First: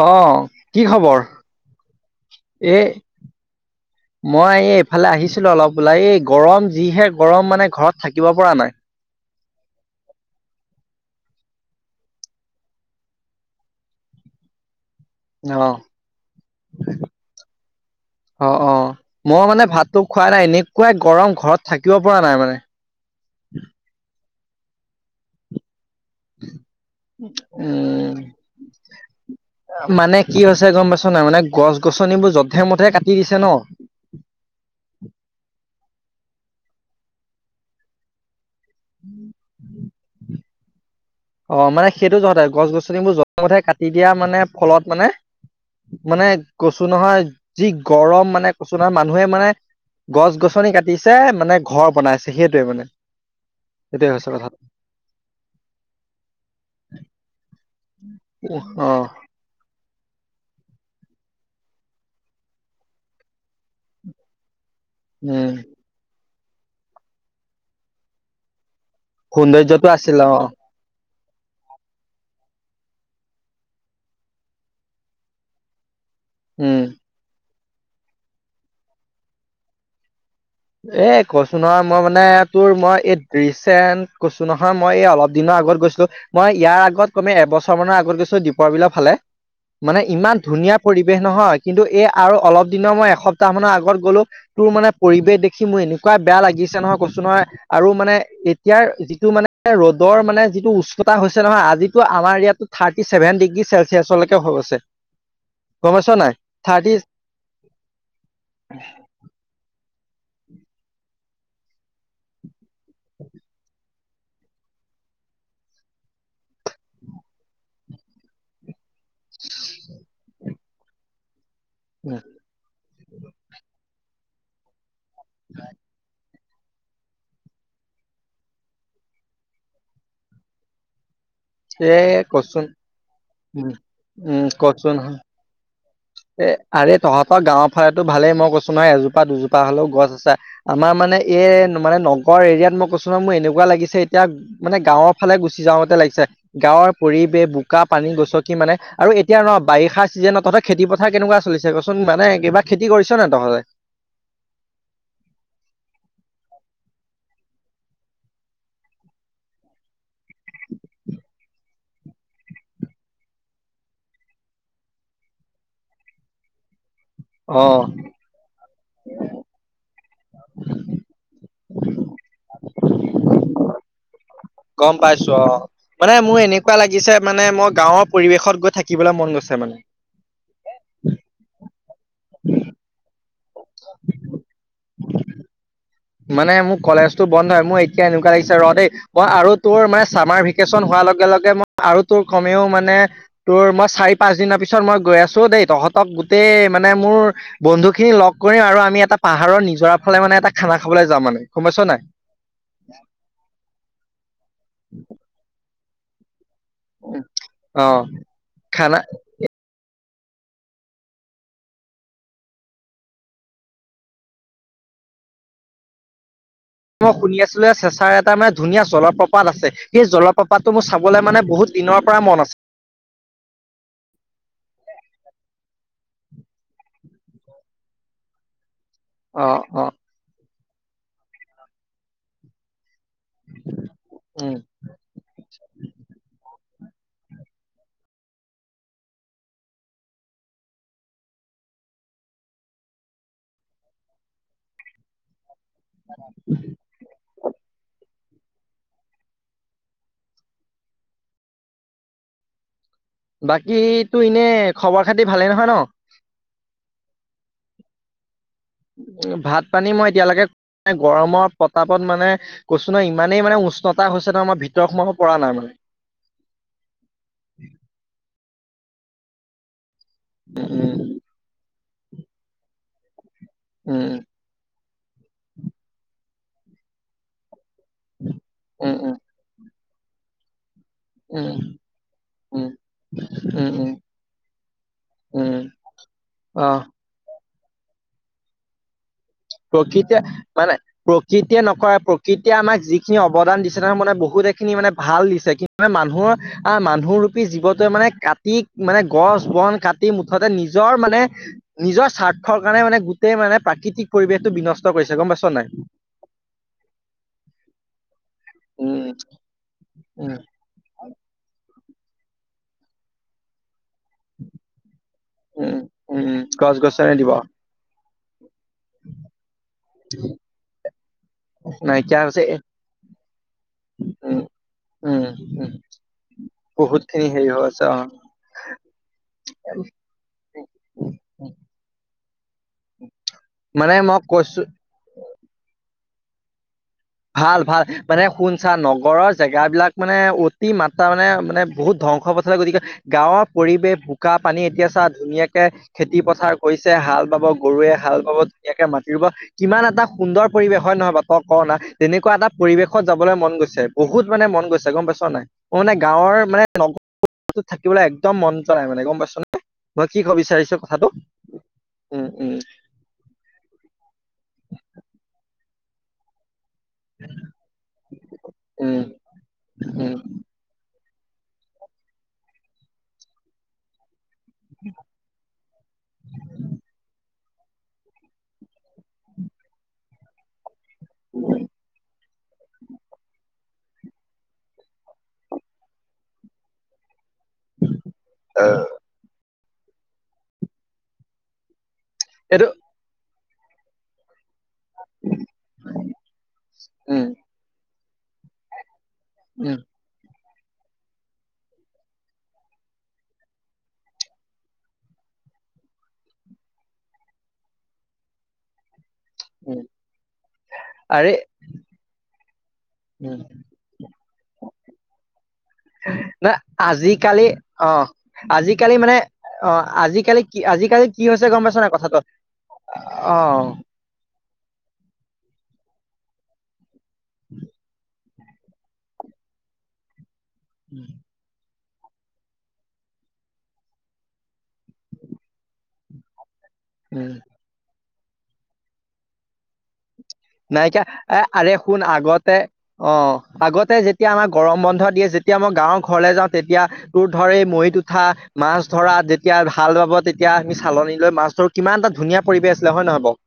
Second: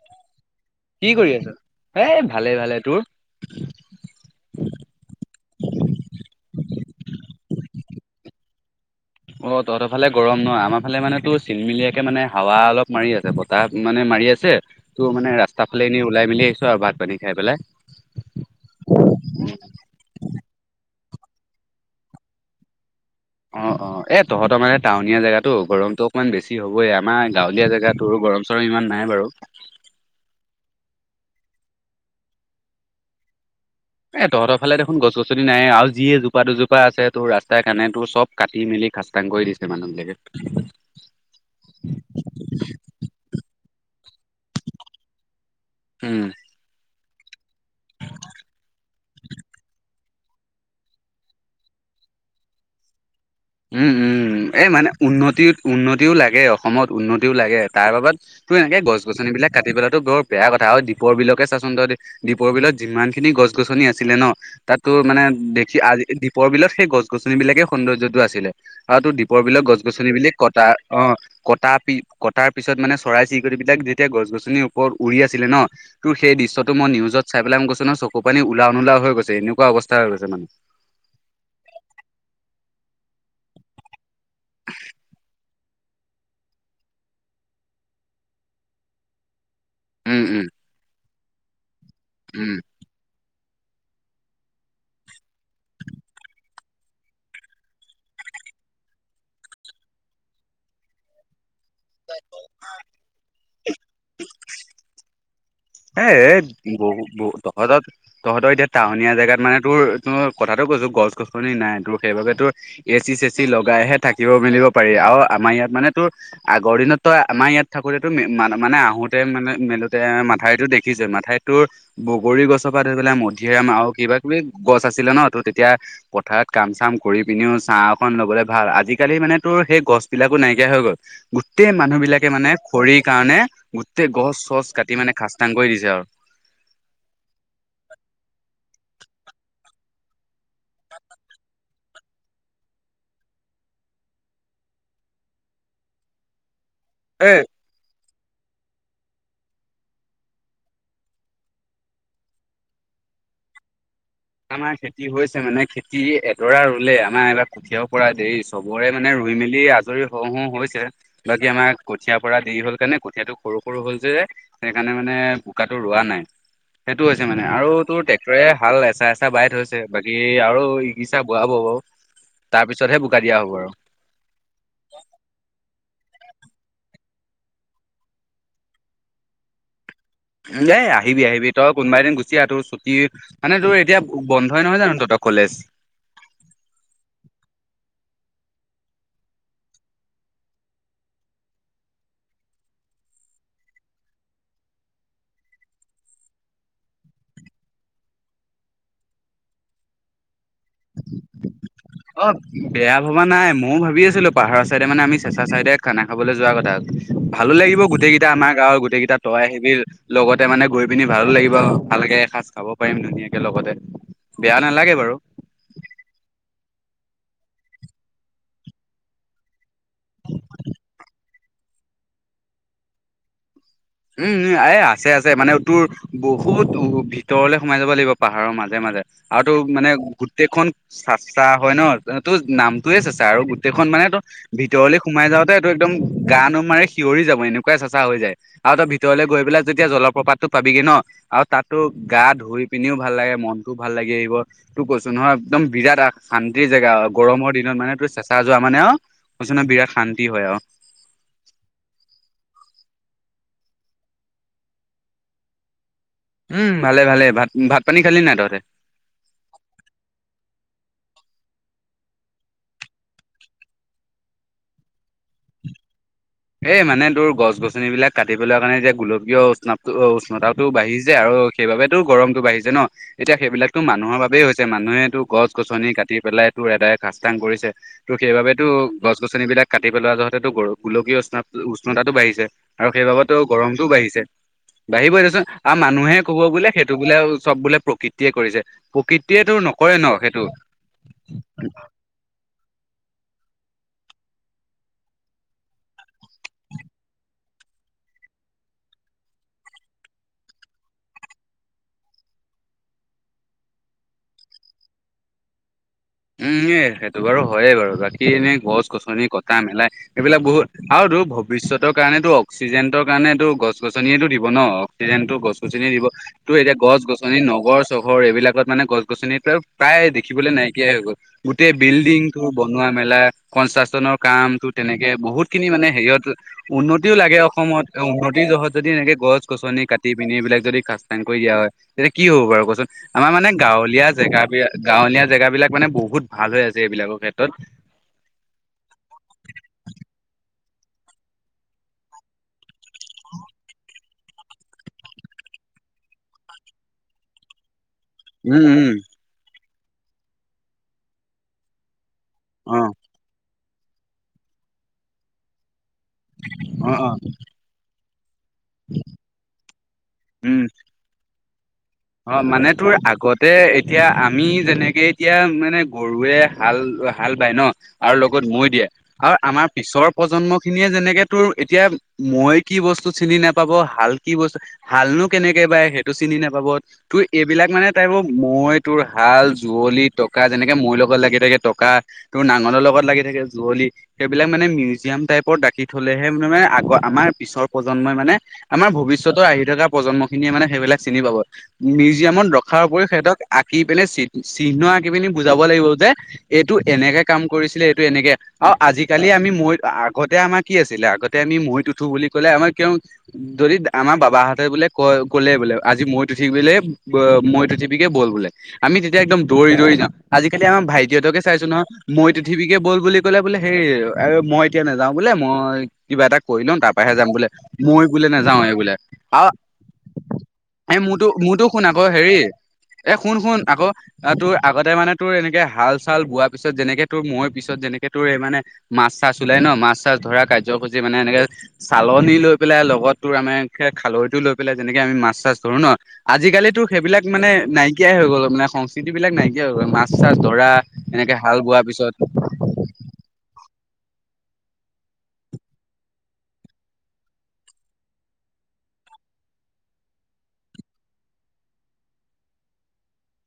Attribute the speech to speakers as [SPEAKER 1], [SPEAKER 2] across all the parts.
[SPEAKER 1] অ',
[SPEAKER 2] কি
[SPEAKER 1] খবৰ?
[SPEAKER 2] কৰি আছোঁ? এ ভালে
[SPEAKER 1] এ
[SPEAKER 2] ভালে, তোৰ?
[SPEAKER 1] মই এই এইফালে আহিছ [unintelligible] অলপ বোলা এই গৰম যিহে গৰম মানে ঘৰত থাকিব পৰা নাই।
[SPEAKER 2] অ' তঁহতৰ ফালে গৰম ন' আমাৰ ফালে মানেতো চিনমিলিয়াকে মানে হাৱা অলপ মাৰি আছে বতাহ মানে মা মাৰি আছে ত' মানে ৰাস্তা
[SPEAKER 1] অ',
[SPEAKER 2] ফালে এনে ওলাই মেলি আহিছ আৰু ভাত পানী খাই পেলাই।
[SPEAKER 1] অ', অ', মই মানে ভাতটো খোৱা নাই এনেকুৱাই গৰম ঘৰত থাকিব পৰা নাই মানে।
[SPEAKER 2] তঁহতৰ মানে টাউনীয়া জেগাতো গৰম ত' অকমান বেছি হ'বইে আমাৰ গাঁৱলীয়া
[SPEAKER 1] উম,
[SPEAKER 2] জেগাতো গৰম চৰম ইমান নাই বাৰু।
[SPEAKER 1] [unintelligible] গম পাইছোঁ নাই মানে গছ গছনিবোৰ যধে মধে কাটি দিছে ন'।
[SPEAKER 2] এ এজোপা দুজোপা আছে তোৰ ৰাস্তাৰ কাণে তোৰ চব কাটি মেলি খাচতাং কৰি দিছে মানুহ বিলাকে।
[SPEAKER 1] অ' মানে সেইটো জহতে গছ গছনিবোৰ যধে মধে কাটি দিয়া মানে ফলত মানে
[SPEAKER 2] উম
[SPEAKER 1] মানে কচু নহয় যি গৰম মানে কচু নহয় মানুহে মানে গছ গছনি কাটিছে মানে ঘৰ বনাইছে সেইটোৱে মানে।
[SPEAKER 2] উম,
[SPEAKER 1] সেইটোৱে হৈছে
[SPEAKER 2] উম,
[SPEAKER 1] কথা
[SPEAKER 2] এই মানে উন্নতি উন্ন [unintelligible] লাগে অসমত উন্নতিও লাগে তাৰ বাবাত এনেকে গছ
[SPEAKER 1] অ'।
[SPEAKER 2] গছনি বিলাক কাটি সেইবিলাকটো বৰ বেয়া কথা হয় দীপৰ বিলকে চাচোন তই দীপৰ বিলত যিমান খিনি গছ গছনি আছিলে ন' তাত তোৰ মানে
[SPEAKER 1] উম,
[SPEAKER 2] দেখি আজি দ্বীপৰ বিলত সেই গছ গছনি বিলাকে সৌন্দৰ্যটো আছিলে। অ' তোৰ দ্বীপৰ বিলাক গছ
[SPEAKER 1] সৌন্দৰ্যটো
[SPEAKER 2] গছনিব
[SPEAKER 1] আছিল অ',
[SPEAKER 2] কটা অ'। কটা কটাৰ পিছত মানে চৰাই চিৰিকটি বিলাক যেতিয়া গছ গছনিৰ ওপৰত উৰি আছিলে ন তোৰ সেই দৃশ্যটো
[SPEAKER 1] উম,
[SPEAKER 2] মই নিউজত চাই পেলাই মই কৈছো নহয় চকু পানী ওলাও নোলাও হৈ গৈছে এনেকুৱা অৱস্থা হৈ গৈছে মানে
[SPEAKER 1] এ কৈছো নহয় মই মানে তোৰ মই এই ৰিচেন্ট কৈছো নহয় মই এই অলপ দিনৰ আগত গৈছিলো মই ইয়াৰ আগত কমে এবছৰ মানৰ আগত গৈছো দীপৰ বিলৰ ফালে মানে
[SPEAKER 2] উম,
[SPEAKER 1] ইমান
[SPEAKER 2] উম,
[SPEAKER 1] ধুনীয়া পৰিবেশ নহয় কিন্তু এই আৰু
[SPEAKER 2] উম।
[SPEAKER 1] অলপ দিনৰ মই এসপ্ত তাৰ মানে আগত গ'লো তোৰ মানে পৰিৱেশ দে মোৰ এনেকুৱা বেয়া লাগিছে নহয় কচোন নহয় আৰু মানে এতিয়াৰ যিটো মানে ৰ'দৰ মানে যিটো উচ্চতা হৈছে নহয় আজি আমাৰ ইয়াতটো থাৰ্টি ছেভেন ডিগ্ৰী চেলচিয়াছলৈকে হৈ গৈছে। গম
[SPEAKER 2] এ
[SPEAKER 1] পাইছ নাই
[SPEAKER 2] এ
[SPEAKER 1] থাৰ্টি
[SPEAKER 2] বহু বহ তহঁতৰ তহঁতৰ এতিয়া টাউনীয়া জেগাত মানে তোৰ কথাটো কৈছো গছ গছনি নাই তোৰ সেইবাবে তোৰ এ চি চে চি লগাইহে থাকিব মেলিব পাৰি আৰু আমাৰ ইয়াত মানে তোৰ আগৰ দিনতই আমাৰ ইয়াত থাকোতে তোন মানে আহো তে মানে মেলোতে মাথাইতো দেখিছে মাথাই তোৰ বগৰী গছৰ পৰা ধৈ পেলাই মধিৰাম আৰু কিবা কিবি গছ আছিলে ন তোৰ তেতিয়া পথাৰত কাম চাম কৰি পিনিও ছা এখন ল'বলে ভাল আজিকালি মানে তোৰ সেই গছবিলাকো নাইকিয়া হৈ গ'ল। গোটেই
[SPEAKER 1] এ
[SPEAKER 2] মানুহ বিলাকে মানে
[SPEAKER 1] কচোন
[SPEAKER 2] খৰিৰ কাৰণে
[SPEAKER 1] উম,
[SPEAKER 2] গোটেই গছ
[SPEAKER 1] উম
[SPEAKER 2] চছ কাটি
[SPEAKER 1] কচোন
[SPEAKER 2] মানে খ
[SPEAKER 1] এ আৰে তঁহতপৰা গাঁওৰ ফালেতো ভালে মই কৈছো নহয় এজোপা দুজোপা হলেও গছ আছে আমাৰ মানে এই মানে নগৰ এৰিয়াত মই কৈছো ন মোৰ এনেকুৱা লাগিছে এতিয়া মানে গাঁৱৰ ফালে গুচি যাওঁতে লাগিছে। গাঁৱৰ
[SPEAKER 2] এ
[SPEAKER 1] পৰিৱেশ বোকা পানী গছকি মানে আৰু এতিয়া ন বাৰিষা চিজনত তহত খেতি পথাৰ কেনেকুৱা চলিছে কচোন মানে কিবা খেতি কৰিছ নে তহঁতে
[SPEAKER 2] আমাৰ খেতি হৈছে মানে খেতি এডৰা ৰুলে আমাৰ এইবাৰ কঠীয়াৰ পৰা দেৰি চবৰে মানে ধুই মেলি আজৰি হওঁ হু হৈছে বাকী আমাৰ কঠিয়াৰ পৰা দেৰি হ'ল কাৰণে কঁঠীয়াটো সৰু সৰু হল যে সেইকাৰণে মানে বোকটো ৰোৱা নাই। সেইটো হৈছে মানে আৰু
[SPEAKER 1] অ',
[SPEAKER 2] তোৰ ট্ৰেক্টৰে হাল এচা এচাহ বাই থৈছে বাকী আৰু বোৱা হ বাৰু তাৰ পিছতহে বোকা দিয়া হ'ব আৰু।
[SPEAKER 1] গম পাইছো অ' মানে মোৰ এনেকুৱা লাগিছে মানে মই গাঁৱৰ পৰিৱেশত গৈ থাকিবলৈ মন গৈছে মোৰ। মানে
[SPEAKER 2] এ আহিবি আহিবি তই কোনোবা এদিন গুচি আহ তোৰ ছুটি মানে তোৰ এতিয়া বন্ধই নহয় জানো তহতৰ কলেজ।
[SPEAKER 1] মানে মোৰ কলেজতটো বন্ধ হয় মোৰ এতিয়া এনেকুৱা লাগিছে ৰ দেই অ' আৰু তোৰ মানে চামাৰ ভেকেশচন হোৱা লগে লগে ম আৰু তোৰ কমেও মানে তোৰ মই চাৰি পাঁচ দিনৰ পিছত মই গৈ আছো দেই তহঁতে গোটেই মানে মোৰ বন্ধু খিনি লগ কৰিম আৰু আমি এটা পাহাৰৰ নিজৰা ফালে মানে এটা খানা খাবলৈ যাম মানে। গম পাইছ নাই
[SPEAKER 2] অ বেয়া ভবা নাই ময়ো ভাবি আছিলো পাহাৰৰ চাইডে মানে আমি চেচা চাইদে খানা খাবলৈ যোৱা কথা। তাক ভালো লাগিব
[SPEAKER 1] অ
[SPEAKER 2] গোটেই কেইটা আমাৰ গাঁৱৰ
[SPEAKER 1] খানা
[SPEAKER 2] গোটেই কেইটা তই লগতে মানে গৈ পিনি ভালো লাগিব ভালকে এসাঁজ খাব পাৰিম ধুনীয়াকে লগতে। বেয়া নালাগে বাৰু।
[SPEAKER 1] মই শুনি আছিলো চেঁচাৰ এটা মানে ধুনীয়া জলপ্ৰপাত আছে সেই জলপ্ৰপাতটো মোৰ চাবলৈ মানে বহুত দিনৰ পৰা মন আছে।
[SPEAKER 2] উম উ এ আছে আছে মানে তোৰ বহুত উ তৰলে সোমাই যাব লাগিব পাহাৰৰ মাজে মাজে আৰু
[SPEAKER 1] অ
[SPEAKER 2] তো
[SPEAKER 1] অ
[SPEAKER 2] মানে গোটেইখন চাচা হয় ন তোৰ নাম তয়ে চাছা আৰু গোটেইখন মানে তটো
[SPEAKER 1] উম
[SPEAKER 2] ভিতৰলৈ সোমাই যাওঁতে এইটো একদম গা নোম মা কিঞৰি যাব এনেকুৱাই চেচা হৈ যায়। আৰু তই ভিতৰলে গৈ পেলাই যেতিয়া জলপ্ৰপাতো পাবিগি ন আৰু তাততো গা ধুই পিনিও ভাল লাগে মন ভাল লাগি আহিব তোক কৈছো নহয় একদম বিৰাট শান্তিৰ জেগা গৰমৰ দিনত মানে তোৰ চেচা যোৱা মানে আৰু বিৰাট শান্তি হয় আৰু।
[SPEAKER 1] বাকীতো এনে খবৰ খাতি ভালে নহয় ন।
[SPEAKER 2] উম ভালে ভালে ভাত ভাত পানী খালি ন তহঁতে।
[SPEAKER 1] উ, ভাত, পানী মই এতিয়ালৈকে গৰমৰ প্ৰতাপত মানে কৈছো ন, ইমানেই মানে উষ্ণতা হৈছে ন, আমাৰ ভিতৰত সোমাব পৰা নাই মানে।
[SPEAKER 2] এ, মানে তোৰ গছ, গছনিবলাক কাটিবলৈ কাৰণে এতিয়া গোলকীয় নাপ। উষ্ণতা
[SPEAKER 1] উম
[SPEAKER 2] বাঢ়ি যায় আৰু সেইবাবেতো গৰমতটো বাঢ়ি যায় ন। এতিয়া সেইবিলাকো মানুহৰ বাবেই হৈছে, মানুহেটো গছ, গছনি কাটি পেলাই তো এদায় খাজ্তাং কৰিছে। ত, সেইবাবেতো
[SPEAKER 1] উম উম
[SPEAKER 2] গছ, গছন বিলাক কাটি পেলোৱা যহতে গ গোলকীয়। উষ্ণত,
[SPEAKER 1] উম
[SPEAKER 2] উষ্ণতাটো বাঢ়িছে
[SPEAKER 1] উম উম
[SPEAKER 2] আৰু সেইবাবেতো
[SPEAKER 1] উম
[SPEAKER 2] গৰমটোও
[SPEAKER 1] উম
[SPEAKER 2] বাঢ়িছে। বাঢ়িবই দেচোন
[SPEAKER 1] উম
[SPEAKER 2] আৰু মানুহে কব বোলে।
[SPEAKER 1] আহ
[SPEAKER 2] সেইটো বোলে চব বোলে, প্ৰকৃতিয়ে কৰিছে, প্ৰকৃতি।
[SPEAKER 1] প্ৰকৃতিয় মানে, প্ৰকৃতিয়ে নকৰা প্ৰকৃতি এতিয়া আমাক যিখিনি অৱদান দিছে, ত, মানে বহুত খিনি মানে ভাল দিছে। কিন্তু মানে মানুহৰ আহ মানুহ ৰূপী জীৱটোৱে মানে কাটি মানে গছ, বন কাটি মুঠতে নিজৰ মানে নিজৰ স্বাৰ্থ কাৰণে মানে গোটেই মানে প্ৰাকৃতিক পৰিৱেশটো বিনষ্ট কৰিছে গম পাইছ নাই।
[SPEAKER 2] উম, সেইটো বাৰু হয়য়ে, বাৰু বাকী এনেই গছ,
[SPEAKER 1] উম
[SPEAKER 2] গছনি কটা, মেলা
[SPEAKER 1] উম
[SPEAKER 2] এইবিলাক বহুত আৰু। টো, ভৱিষ্যতৰ কাৰণেত অক্সিজেন্টৰ কাৰণ এইটো গছ গছনিয়ে দিব ন, অক্সিজেনতো গছ,
[SPEAKER 1] উম,
[SPEAKER 2] গছনিয়ে দিব
[SPEAKER 1] উম,
[SPEAKER 2] তো, এতিয়া গছ-
[SPEAKER 1] গছ-গছনি
[SPEAKER 2] গছনি
[SPEAKER 1] দিৱস
[SPEAKER 2] নগৰ চহৰ এইবিলাক ত, মানে গছ, গছনিত প্ৰায় দেখিবলৈ নাই। গল, গোটেই
[SPEAKER 1] নাইকিয়া
[SPEAKER 2] বিল্ডিং টো
[SPEAKER 1] হৈছে এ
[SPEAKER 2] বনোৱা মেলা কনষ্ট্ৰাকচনৰ
[SPEAKER 1] উম,
[SPEAKER 2] কাম টো তেনেকে
[SPEAKER 1] উম,
[SPEAKER 2] বহুত খিনি
[SPEAKER 1] উম,
[SPEAKER 2] মানে মে, হেৰিয়ত
[SPEAKER 1] বহুত
[SPEAKER 2] উন্নতিও
[SPEAKER 1] খিনি
[SPEAKER 2] লাগে।
[SPEAKER 1] হেৰি হৈ আছে
[SPEAKER 2] অসমত
[SPEAKER 1] অ,
[SPEAKER 2] উন্নতিৰ জহত যদি এনেকে গছ, গছনি, কাটি, পিনি এইবিলাক যদি খাস্তান কৰি দিয়া হয়। এতিয়া কি হ'ব বাৰু কচোন আমাৰ মানে গাঁৱলীয়া
[SPEAKER 1] মই
[SPEAKER 2] জেগা
[SPEAKER 1] কৈছো
[SPEAKER 2] বিাক গাঁৱলীয়া জেগা বিলাক মানে বহুত ভাল হৈ আছে। এইবিলাকৰ ক্ষেত্ৰত
[SPEAKER 1] ভাল, ভাল মানে শুনছা নগৰৰ জেগাবলাক মানে উ মাত্ৰা মানে, মানে, বহুত ধ্বংস পথে, গতিকে গাঁৱৰ পৰিৱেশ বোকা পানী এতিয়া চা, ধুনীয়াকে খেতি পথাৰ কৰিছে, হাল বাব গৰুৱে ভাল পাব
[SPEAKER 2] উম
[SPEAKER 1] ধুনীয়াকে মাতি
[SPEAKER 2] উম
[SPEAKER 1] ব কিমান এটা সুন্দৰ পৰিৱেশ হয়, নহয়, ব, তই, ক, না তেনেকুৱা এটা
[SPEAKER 2] অ
[SPEAKER 1] পৰিৱেশত যাবলৈ মন গৈছে বহুত মানে মন গৈছে, গম পাইছ নাই। অ, মানে গাঁৱৰ
[SPEAKER 2] অ অ
[SPEAKER 1] মানে থাকিবলৈ একদম মন যায় মানে গম পাইছো, নাই, মই কি ক'ব
[SPEAKER 2] উম
[SPEAKER 1] বিচাৰিছো কথাটো উম
[SPEAKER 2] অ,
[SPEAKER 1] উম
[SPEAKER 2] মানে তোৰ আগতে এতিয়া আমি যেনেকে এতিয়া মানে গৰুৱে হাল, হাল বাই ন, আৰু লগত মৈ দিয়ে
[SPEAKER 1] উম
[SPEAKER 2] আৰু আমাৰ পিছৰ
[SPEAKER 1] উম
[SPEAKER 2] প্ৰজন্ম খিনিয়ে যেনেকে ত, এতিয়া মই কি বস্তু চিনি নাপাবাল কি বস্তু হালনো, কেনেকে বাই সেইটো চিনি নাপাব। তোৰ এইবিলাক মানে তাই ব, মই, তোৰ হাল যুৱলি টকা যেনেকে মোৰ লগত লাগি থাকে, টকা তোৰ নাঙলৰ লগত লাগি থাকে, যুঁৱলি সেইবিলাক মানে মিউজিয়াম টাইপত ৰাখি থলেহে মে, মানে, আগ আমাৰ পিছৰ প্ৰজন্মই মানে আমাৰ ভৱিষ্যতৰ আহি থকা প্ৰজন্ম খিনিয়ে মানে সেইবিলাক চিনি পাব। মিউজিয়ামত
[SPEAKER 1] এইটো
[SPEAKER 2] ৰখাৰ উপৰিও সিহতক আঁকি পিনে চি চিহ্ন আঁকি পিনি বুজাব লাগিব যে, এইটো এনেকে
[SPEAKER 1] উম
[SPEAKER 2] কাম কৰিছিলে, এইটো এনেকে আৰু আজিলা আজিকালি আমি মই
[SPEAKER 1] উম
[SPEAKER 2] আগতে আমাক কি আছিলে, আগতে আমি মৈত উঠো বুলি ক'লে আমাৰ কিয় যদি আমাৰ বাবাহঁতে বোলে ক, ক'লে আজি মৈ উঠিবিগে মইত, উথিবিকে ব'ল বোলে আমি এতিয়া একদম দৌৰি,
[SPEAKER 1] উম
[SPEAKER 2] দৌৰি যাওঁ আজিকালি আমাৰ
[SPEAKER 1] আৰে
[SPEAKER 2] ভাইটিহঁতকে চাইছো নহয়। মই উঠীবিগে বল বুলি
[SPEAKER 1] উম
[SPEAKER 2] ক'লে বোলে সেই আৰু মই এতিয়া নাযাওঁ বোলে মই কিবা এটা
[SPEAKER 1] ন,
[SPEAKER 2] কৰি লওঁ তাৰ পৰাহে যাম
[SPEAKER 1] আজিকালি
[SPEAKER 2] বোলে
[SPEAKER 1] অ,
[SPEAKER 2] মই বোলে নাযাওৱে
[SPEAKER 1] আজিকালি
[SPEAKER 2] বোলে
[SPEAKER 1] মানে
[SPEAKER 2] আৰু
[SPEAKER 1] অ, আজিকালি কি
[SPEAKER 2] এই
[SPEAKER 1] আজিকালি কি
[SPEAKER 2] মোৰতো
[SPEAKER 1] হৈছে? গম
[SPEAKER 2] মোৰতো
[SPEAKER 1] পাইছ
[SPEAKER 2] শুন
[SPEAKER 1] নাই
[SPEAKER 2] আকৌ,
[SPEAKER 1] কথাটো
[SPEAKER 2] হেৰি এ, শুন,
[SPEAKER 1] অ
[SPEAKER 2] শুন আকৌ অ, তোৰ আগতে মানে তোৰ এনেকে হাল, চাল বোৱাৰ পিছত যেনেকে তোৰ মই পিছত যেনেকে ত মানে মাছ, চাছ, ওলাই ন, মাছ, চাছ ধৰা কাৰ্যসূচী মানে এনেকে চালনি লৈ পেলাই লগত, তোৰ আমি খালৈটো লৈ পেলাই, যেনেকে আমি মাছ, চাছ ধৰো ন, আজিকালিত ত, সেইিলাক
[SPEAKER 1] উম
[SPEAKER 2] মানে নাইকিয়াই হৈ গ'ল। মানে সংস্কৃতি বিালাক নাইকিয়া হৈ গল মা
[SPEAKER 1] নাইকিয়া এ, আৰে শুন আগতে অ, আগতে যেতিয়া আমাৰ গৰম বন্ধ দিয়ে, যেতিয়া মই গাঁৱৰ ঘৰলে যাওঁ, তেতিয়া তোৰ ধৰ এই মৈত উঠা, মাছ ধৰা, যেতিয়া হাল বাৱ, তেতিয়া আমি চালনী লৈ মাছ ধৰো, কিমান এটা ধুনীয়া পৰিৱেশ আছিলে, হয় নহয় বাৰু?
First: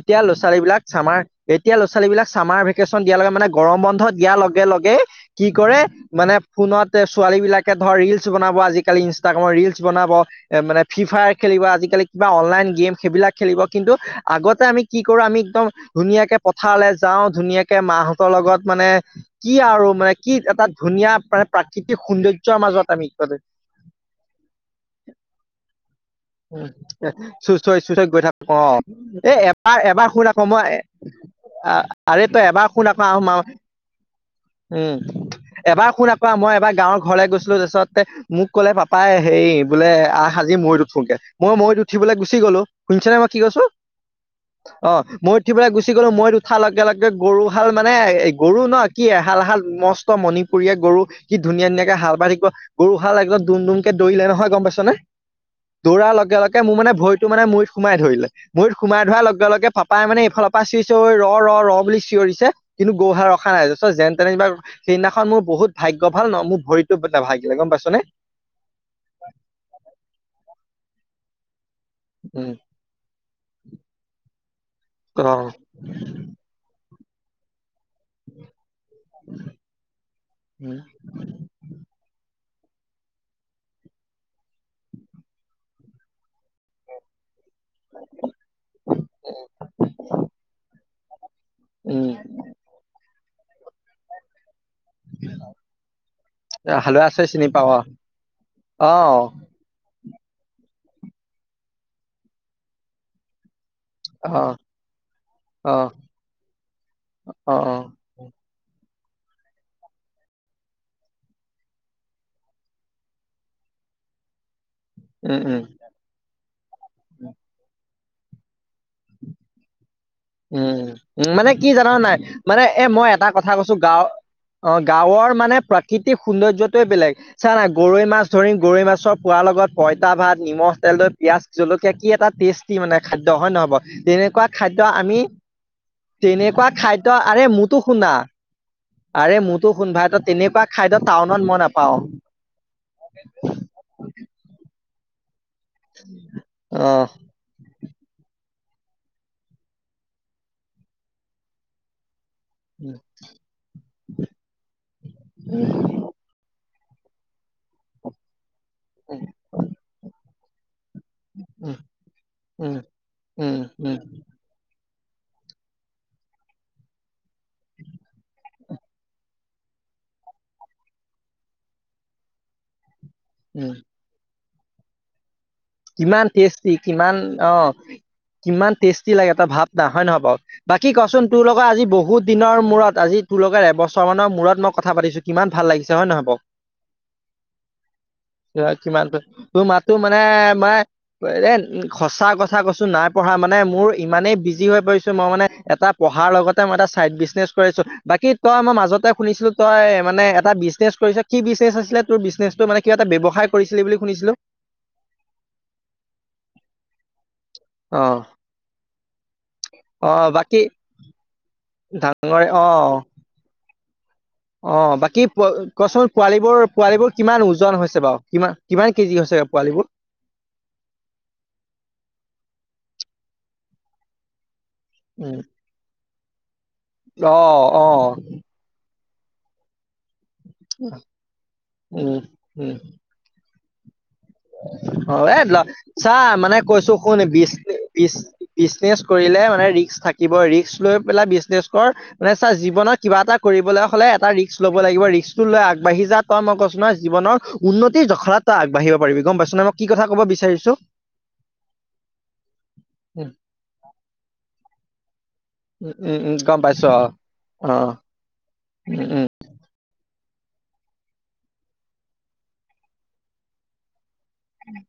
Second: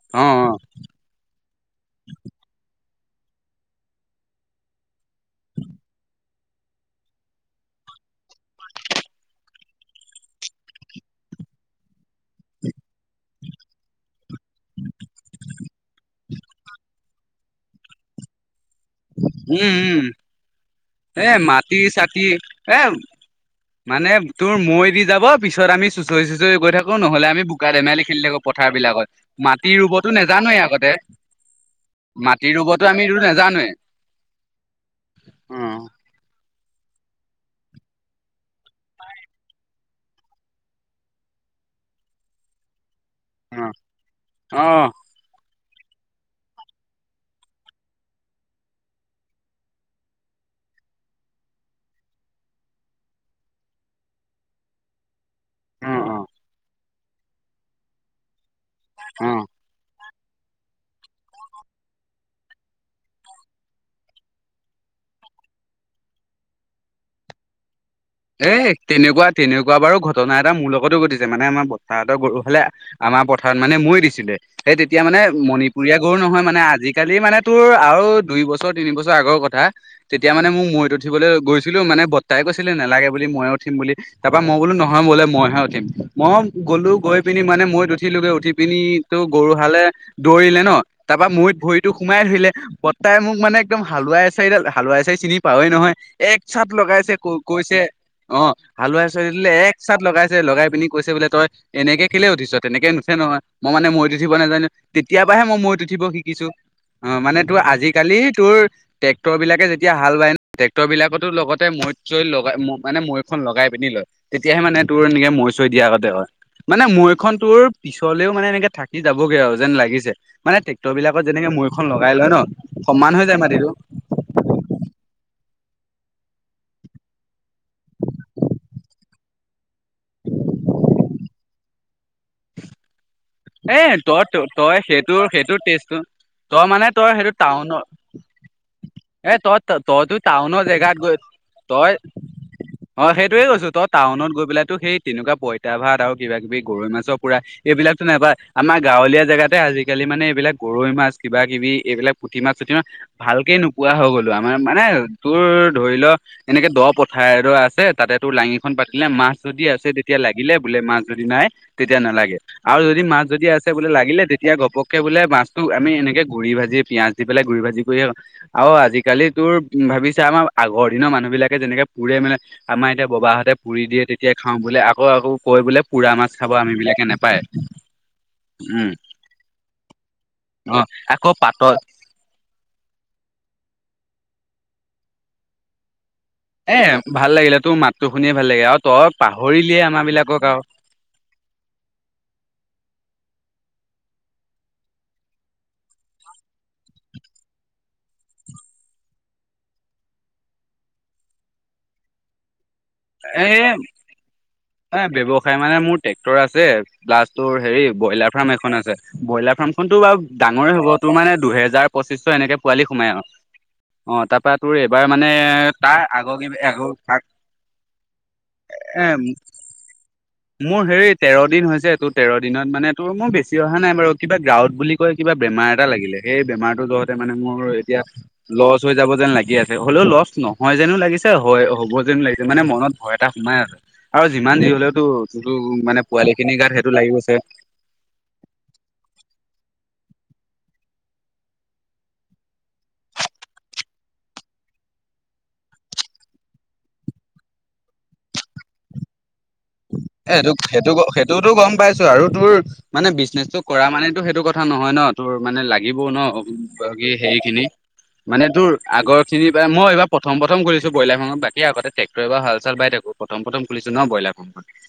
[SPEAKER 1] এতিয়া
[SPEAKER 2] অ অ
[SPEAKER 1] ল'ৰা ছোৱালী বিলাক চামাৰ এতিয়া ল'ৰা ছোৱালী বিলাক চামাৰ ভেকেচন দিয়াৰ লগে মানে, গৰম বন্ধ দিয়াৰ লগে লগেই কি কৰে মানে ফোনত ছোৱালী বিলাকে ধৰ ৰিলচ বনাব, আজিকালি ইনষ্টাগ্ৰামৰ ৰিলচ বনাব, এ মানে ফ্ৰী ফায়াৰ খেলি আজিকালি কিবা অনলাইন গেম, সেইবিলাক খেলিব। কিন্তু আগতে আমি কি কৰো? আমি একদম ধুনীয়াকে পথাৰলৈ যাওঁ, ধুনীয়াকে মাহঁতৰ লগত মানে কি
[SPEAKER 2] উম
[SPEAKER 1] আৰু
[SPEAKER 2] উম
[SPEAKER 1] মানে, কি এটা ধুনীয়া,
[SPEAKER 2] এ
[SPEAKER 1] মানে
[SPEAKER 2] মাটি
[SPEAKER 1] প্ৰাকৃতিক
[SPEAKER 2] চাটি
[SPEAKER 1] সৌন্দৰ্যৰ
[SPEAKER 2] এ
[SPEAKER 1] মাজত আমি
[SPEAKER 2] মানে তোৰ মৈ দি যাব, পিছত আমি চু চুঁচৰি চুঁচৰি গৈ থাকো, নহলে আমি
[SPEAKER 1] চুচ
[SPEAKER 2] বোকা
[SPEAKER 1] হৈ চুচ
[SPEAKER 2] ধেমালি
[SPEAKER 1] হৈ গৈ
[SPEAKER 2] খেলি থাকো, পথাৰ
[SPEAKER 1] অ এ
[SPEAKER 2] বিলাকত। মাটি
[SPEAKER 1] এবাৰ এবাৰ
[SPEAKER 2] ৰুবতো
[SPEAKER 1] শুন আকৌ
[SPEAKER 2] নাজানোৱেই
[SPEAKER 1] মই
[SPEAKER 2] আগতে।
[SPEAKER 1] আৰে তই
[SPEAKER 2] মাটি
[SPEAKER 1] এবাৰ শুন
[SPEAKER 2] ৰুবতো
[SPEAKER 1] আকৌ
[SPEAKER 2] আমি ৰু নেজানোৱেই।
[SPEAKER 1] উম, এবাৰ শুন আকৌ মই এবাৰ গাঁৱৰ ঘৰলে গৈছিলো, তাৰপিছত মোক ক'লে পাপাই, হেৰি বোলে আহ আজি মৈত উঠোগে, মই মৈত উঠিবলৈ গুচি গ'লো, শুনিছে নে মই কি কৈছো?
[SPEAKER 2] অ',
[SPEAKER 1] অ', মৈত উঠি পেলাই গুচি গ'লো, মৈত উঠাৰ লগে লগে গৰুহাল মানে, এই গৰু ন, কি এহাল এহাল মস্ত মণি পুৰিয়া গৰু, কি ধুনীয়া ধুনীয়াকে হাল বাই থাকিব, গৰু হাল একদম দুম দুমকে দৌৰিলে নহয়, গম পাইছনে?
[SPEAKER 2] অ',
[SPEAKER 1] দৌৰাৰ লগে লগে মোৰ মানে ভৰিটো মানে মৈত সোমাই ধৰিলে, মৈত সোমাই ধৰাৰ
[SPEAKER 2] অ'। অ'।
[SPEAKER 1] লগে লগে পাপাই মানে সিফালৰ পৰা চিঞৰিছে, ঐ ৰ', ৰ', ৰ', বুলি চিঞৰিছে, কিন্তু গৰুহাল ৰখা নাই, তাৰ পিছত যেন তেন যেনিবা, সেইদিনাখন মো মোৰ বহুত ভাগ্য ভাল ন', মোৰ ভৰিতো নভাগিলে, গম পাইছনে?
[SPEAKER 2] এই তেনেকুৱা, তেনেকুৱা বাৰু ঘটনা এটা মোৰ লগতো ঘটিছে, মানে আমাৰ তাহঁতৰ গৰু
[SPEAKER 1] উম
[SPEAKER 2] হালে আমাৰ পথাৰত মানে মৈ দিছিলে, সেই তেতিয়া মানে
[SPEAKER 1] অ
[SPEAKER 2] মণিপুৰীয়া গৰু নহয় মানে, আজি কালি মানে তোৰ আৰু দুই বছৰ তিনি বছৰ আগৰ কথা, তেতিয়া মানে মোক
[SPEAKER 1] উম
[SPEAKER 2] মৈত উঠিবলৈ গৈছিলো, মানে বৰ্তাই কৈছিলে নালাগে বুলি ময়েই উঠিম বুলি, তাৰ পৰা মই বোলো নহয় বোলো মইহে উঠিম, মই গ'লো গৈ পিনি মানে মৈত উঠিলোগৈ, উঠি পিনিতো গৰু হালে দৌৰিলে ন, তাৰপা মৈত ভৰিতটো
[SPEAKER 1] উম
[SPEAKER 2] সোমাই ধৰিলে, বৰ্তাই মোক মানে একদম হালোৱা এচাৰিডালেই হা হালোৱা এচাৰি চিনি পাওৱেই নহয়, এক চাত
[SPEAKER 1] হালোৱা
[SPEAKER 2] লগাইছে
[SPEAKER 1] আছে
[SPEAKER 2] ক
[SPEAKER 1] চিনি পাৱ অ
[SPEAKER 2] কৈছে, অ', হালোৱা এচাৰি দালে এক চাত লগাইছে। লগাই পিনি কৈছে, বোলে তই এনেকে কেলে উঠিছ, তেনেকে নুঠে নহয়। মই মানে মৈত
[SPEAKER 1] অ
[SPEAKER 2] উঠিব
[SPEAKER 1] অ
[SPEAKER 2] নাজানো, তেতিয়াপাহে মই
[SPEAKER 1] অ
[SPEAKER 2] মৈত উঠিব শিকিছো। অ', মানে তোৰ, আজিকালি তোৰ ট্ৰেক্টৰবিলাকে যেতিয়া হাল বায় ন', ট্ৰেক্টৰবিলাকতো লগতে মৈ চৈ লগাই, মানে মৈ খন লগাই পিনি লয়। তেতিয়াহে মানে তোৰ এনেকে
[SPEAKER 1] উম
[SPEAKER 2] মৈ
[SPEAKER 1] উম
[SPEAKER 2] চৈ দিয়া আগতে হয়। মানে মৈখন তোৰ পিছলেও মানে এনেকে থাকি যাবগে আৰু যেন লাগিছে। মানে
[SPEAKER 1] উম,
[SPEAKER 2] ট্ৰেক্টৰ বিলাকত যেনেকে
[SPEAKER 1] মানে কি
[SPEAKER 2] মৈখন
[SPEAKER 1] জানা নে
[SPEAKER 2] লগাই
[SPEAKER 1] নাই?
[SPEAKER 2] লয় ন
[SPEAKER 1] মানে এই মই
[SPEAKER 2] সমান হৈ
[SPEAKER 1] এটা
[SPEAKER 2] যায়
[SPEAKER 1] কথা
[SPEAKER 2] মাটিটো
[SPEAKER 1] কৈছো, গাওঁ অ', গাঁৱৰ মানে প্ৰাকৃতিক সৌন্দয্যতোৱেই বেলেগ, চা না, গৰৈ মাছ ধৰিম, গৰৈ মাছৰ পোৰাৰ লগত পইতা ভাত, নিমখ তেল লৈ পিয়াজ জলকীয়া কি এটা টেষ্টি মানে। খাদ্য হয় নে নহয়
[SPEAKER 2] এ
[SPEAKER 1] বাৰু? তেনেকুৱা
[SPEAKER 2] তই তই
[SPEAKER 1] খাদ্য আ
[SPEAKER 2] সেইটো
[SPEAKER 1] তুমি,
[SPEAKER 2] সেইটো টেষ্টটো তই
[SPEAKER 1] তেনেকুৱা
[SPEAKER 2] মানে তই
[SPEAKER 1] খাদ্য,
[SPEAKER 2] সেইটো
[SPEAKER 1] আৰে
[SPEAKER 2] টাউনৰ
[SPEAKER 1] মোৰতো শুনা।
[SPEAKER 2] এ
[SPEAKER 1] আৰে
[SPEAKER 2] তই
[SPEAKER 1] মোৰতো শুন ভাই,
[SPEAKER 2] তইতো
[SPEAKER 1] তই
[SPEAKER 2] টাউনৰ
[SPEAKER 1] তেনেকুৱা
[SPEAKER 2] জেগাত
[SPEAKER 1] খাদ্য
[SPEAKER 2] গৈ
[SPEAKER 1] টাউনত মই
[SPEAKER 2] তই
[SPEAKER 1] নাপাও।
[SPEAKER 2] অ', সেইটোয়েই কৈছোঁ, তই টাউনত গৈ পেলাইতো সেই তেনেকুৱা পঁইতা ভাত আৰু কিবা কিবি
[SPEAKER 1] অ,
[SPEAKER 2] গৰৈ মাছৰ পোৰা, এইবিলাক নাইবা, আমাৰ গাঁৱলীয়া জেগাতেই আজিকালি মানে এইবিলাক গৰৈ মাছ কিবা কিবি এইবিলাক পুঠিমাছ চুঠিমাছ
[SPEAKER 1] উম,
[SPEAKER 2] ভালকেই নোপোৱা হৈ গ'লো, আমাৰ মানে, তোৰ ধৰি ল', এনেকে দ পথাৰ এডৰা আছে, তাতেই তোৰ লাঙি খন পাতিলে, মাছ যদি আছে তেতিয়া লাগিলে, বোলে মাছ যদি নাই,
[SPEAKER 1] উম,
[SPEAKER 2] তেতিয়া নালাগে।
[SPEAKER 1] উম,
[SPEAKER 2] আৰু যদি মাছ যদি
[SPEAKER 1] উম,
[SPEAKER 2] আছে বোলে
[SPEAKER 1] উম,
[SPEAKER 2] লাগিলে, তেতিয়া ঘপককে বোলে মাছটো আমি এনেকে গুৰি ভাজিৰে পিয়াজ দি পেলাই গুৰি ভাজি কৰিয়েই আৰু আজিকালি তোৰ ভাবিছা, আমাৰ আগৰ দিনৰ মানুহ বিলাকে যেনেকে পুৰে মেলে, আমাৰ এতিয়া। বাবাহঁতে
[SPEAKER 1] উম,
[SPEAKER 2] পুৰি দিয়ে তেতিয়াই খাওঁ, বোলে আকৌ আকৌ কৈ বোলে, পুৰা
[SPEAKER 1] কিমান
[SPEAKER 2] মাছ খাব
[SPEAKER 1] টেষ্টি
[SPEAKER 2] আমি বিলাকে
[SPEAKER 1] কিমান
[SPEAKER 2] নেপায়।
[SPEAKER 1] অ,
[SPEAKER 2] [unintelligible]
[SPEAKER 1] কিমান টেষ্টি লাগে তই ভাৱ না, হয় নহয় বাৰু,
[SPEAKER 2] অ
[SPEAKER 1] বাকী ক'চোন
[SPEAKER 2] আকৌ
[SPEAKER 1] তোৰলগত
[SPEAKER 2] পাতত
[SPEAKER 1] আজি বহুত দিনৰ মূৰত আজি তোৰলগত। এবছৰ মানৰ মূৰত মই কথা পাতিছো, কিমান ভাল লাগিছে হয় নহয়। বাৰু
[SPEAKER 2] এ ভাল লাগিলে, তোৰ মাতটো শুনিয়ে ভাল লাগিল
[SPEAKER 1] আহ,
[SPEAKER 2] আৰু
[SPEAKER 1] কিমান
[SPEAKER 2] তই
[SPEAKER 1] তো- তোৰ
[SPEAKER 2] পাহৰিলিয়ে
[SPEAKER 1] মাতো
[SPEAKER 2] আমাৰ
[SPEAKER 1] মানে
[SPEAKER 2] বিলাকক আৰু।
[SPEAKER 1] মই, এ সঁচা কথা কৈছো নাই পাহৰা মানে মোৰ। ইমানেই বিজি হৈ পৰিছো, মই মানে এটা পঢ়াৰ লগতে মই এটা চাইড বিজনেছ কৰি আছো, বাকী তই মই মাজত। মাজতে শুনিছিলো, তই মানে এটা বিজনেছ কৰিছ, কি বিজনেছ আছিলে তোৰ বিজনেছটো মানে? কিৱা এটা ব্যৱসায়
[SPEAKER 2] এ
[SPEAKER 1] কৰিছিলে বুলি শুনিছিলো।
[SPEAKER 2] এ, ব্যৱসায় মানে মোৰ ট্ৰেক্টৰ আছে প্লাষ্ট। তোৰ হেৰি,
[SPEAKER 1] অ
[SPEAKER 2] ব্ৰইলাৰ ফাৰ্ম এখন আছে। ব্ৰইলাৰ ফাৰ্ম খনতটো
[SPEAKER 1] অ
[SPEAKER 2] বাৰু
[SPEAKER 1] বাকী
[SPEAKER 2] ডাঙৰেই হ'ব তোৰ মানে দুহেজাৰ। দুহেজাৰ পঁচিশশ,
[SPEAKER 1] ডাঙৰে
[SPEAKER 2] এনেকে
[SPEAKER 1] অ
[SPEAKER 2] পোৱালি সোমাই আৰু। অ তাৰপৰা তোৰ
[SPEAKER 1] অ'
[SPEAKER 2] এইবাৰ
[SPEAKER 1] বাকী
[SPEAKER 2] মানে তাৰ
[SPEAKER 1] কচোন
[SPEAKER 2] আগৰ
[SPEAKER 1] পোৱালিবোৰ,
[SPEAKER 2] আগৰ
[SPEAKER 1] পোৱালিবোৰ কিমান ওজন হৈছে বাৰু কিমান কিমান? কিমান কেজি
[SPEAKER 2] এ
[SPEAKER 1] হৈছে? পোৱালীবোৰ
[SPEAKER 2] মোৰ হেৰি তেৰ দিন হৈছে, এইটো তেৰ দিন। মানে টোৰ, মোৰ বেছি অহা নাই বাৰু কিবা গ্ৰাউত বুলি কয়, কিবা
[SPEAKER 1] উম
[SPEAKER 2] বেমাৰ এটা লাগিলে সেই বেমাৰ। যহতে মানে
[SPEAKER 1] অ
[SPEAKER 2] মোৰ,
[SPEAKER 1] অ
[SPEAKER 2] এতিয়া লছ হৈ যাব যেন লাগি আছে। হ'লেও লচ নহয় যেনো লাগিছে, হয় হ'ব
[SPEAKER 1] উম
[SPEAKER 2] যেনো লাগিছে, মানে
[SPEAKER 1] উম
[SPEAKER 2] মনত ভয় এটা সোমাই আছে। আৰু যিমান যি হলেওতো
[SPEAKER 1] অ', এ
[SPEAKER 2] যোনটো মানে
[SPEAKER 1] চা
[SPEAKER 2] পোৱালি
[SPEAKER 1] মানে
[SPEAKER 2] খিনিৰ গাত সেইটো
[SPEAKER 1] কৈছো
[SPEAKER 2] লাগি
[SPEAKER 1] শুন
[SPEAKER 2] গৈছে এ
[SPEAKER 1] বিছ বিছ বিজনেছ। কৰিলে মানে ৰিস্ক। থাকিব, ৰিক্ক লৈ পেলাই বিজনেছ কৰ। মানে চা জীৱনত কিবা এটা কৰিবলে হ'লে এটা ৰিস্ক ল'ব লাগিব। ৰিক্সটো লৈ আগবাঢ়ি যা তই, মই কৈছো নহয় জীৱনৰ উন্নতি জখলা তই আগবাঢ়িব পাৰিবি, গম পাইছঁ। কি কথা ক'ব।
[SPEAKER 2] এটো, সেইটো সেইটোতো গম পাইছো আৰু তোৰ মানে
[SPEAKER 1] উম
[SPEAKER 2] বিজনেচটো কৰা মানটো সেইটো কথা নহয় ন। তোৰ মানে
[SPEAKER 1] উম
[SPEAKER 2] লাগিব ন,
[SPEAKER 1] উম উম গম পাইছো অ
[SPEAKER 2] হেৰি খিনি
[SPEAKER 1] অ
[SPEAKER 2] মানে তোৰ
[SPEAKER 1] উম
[SPEAKER 2] আগৰ
[SPEAKER 1] উম
[SPEAKER 2] খিনি বা মই এইবাৰ। প্ৰথম প্ৰথম খুলিছো ব্ৰইলাৰ ফ্ৰাম, বাকী আগতে ট্ৰেক্টৰ বাৰু হাল চাল বাই থাকো, প্ৰথম প্ৰথম খুলিছো ন ব্ৰইলাৰ ফ্ৰাম।
[SPEAKER 1] উম্।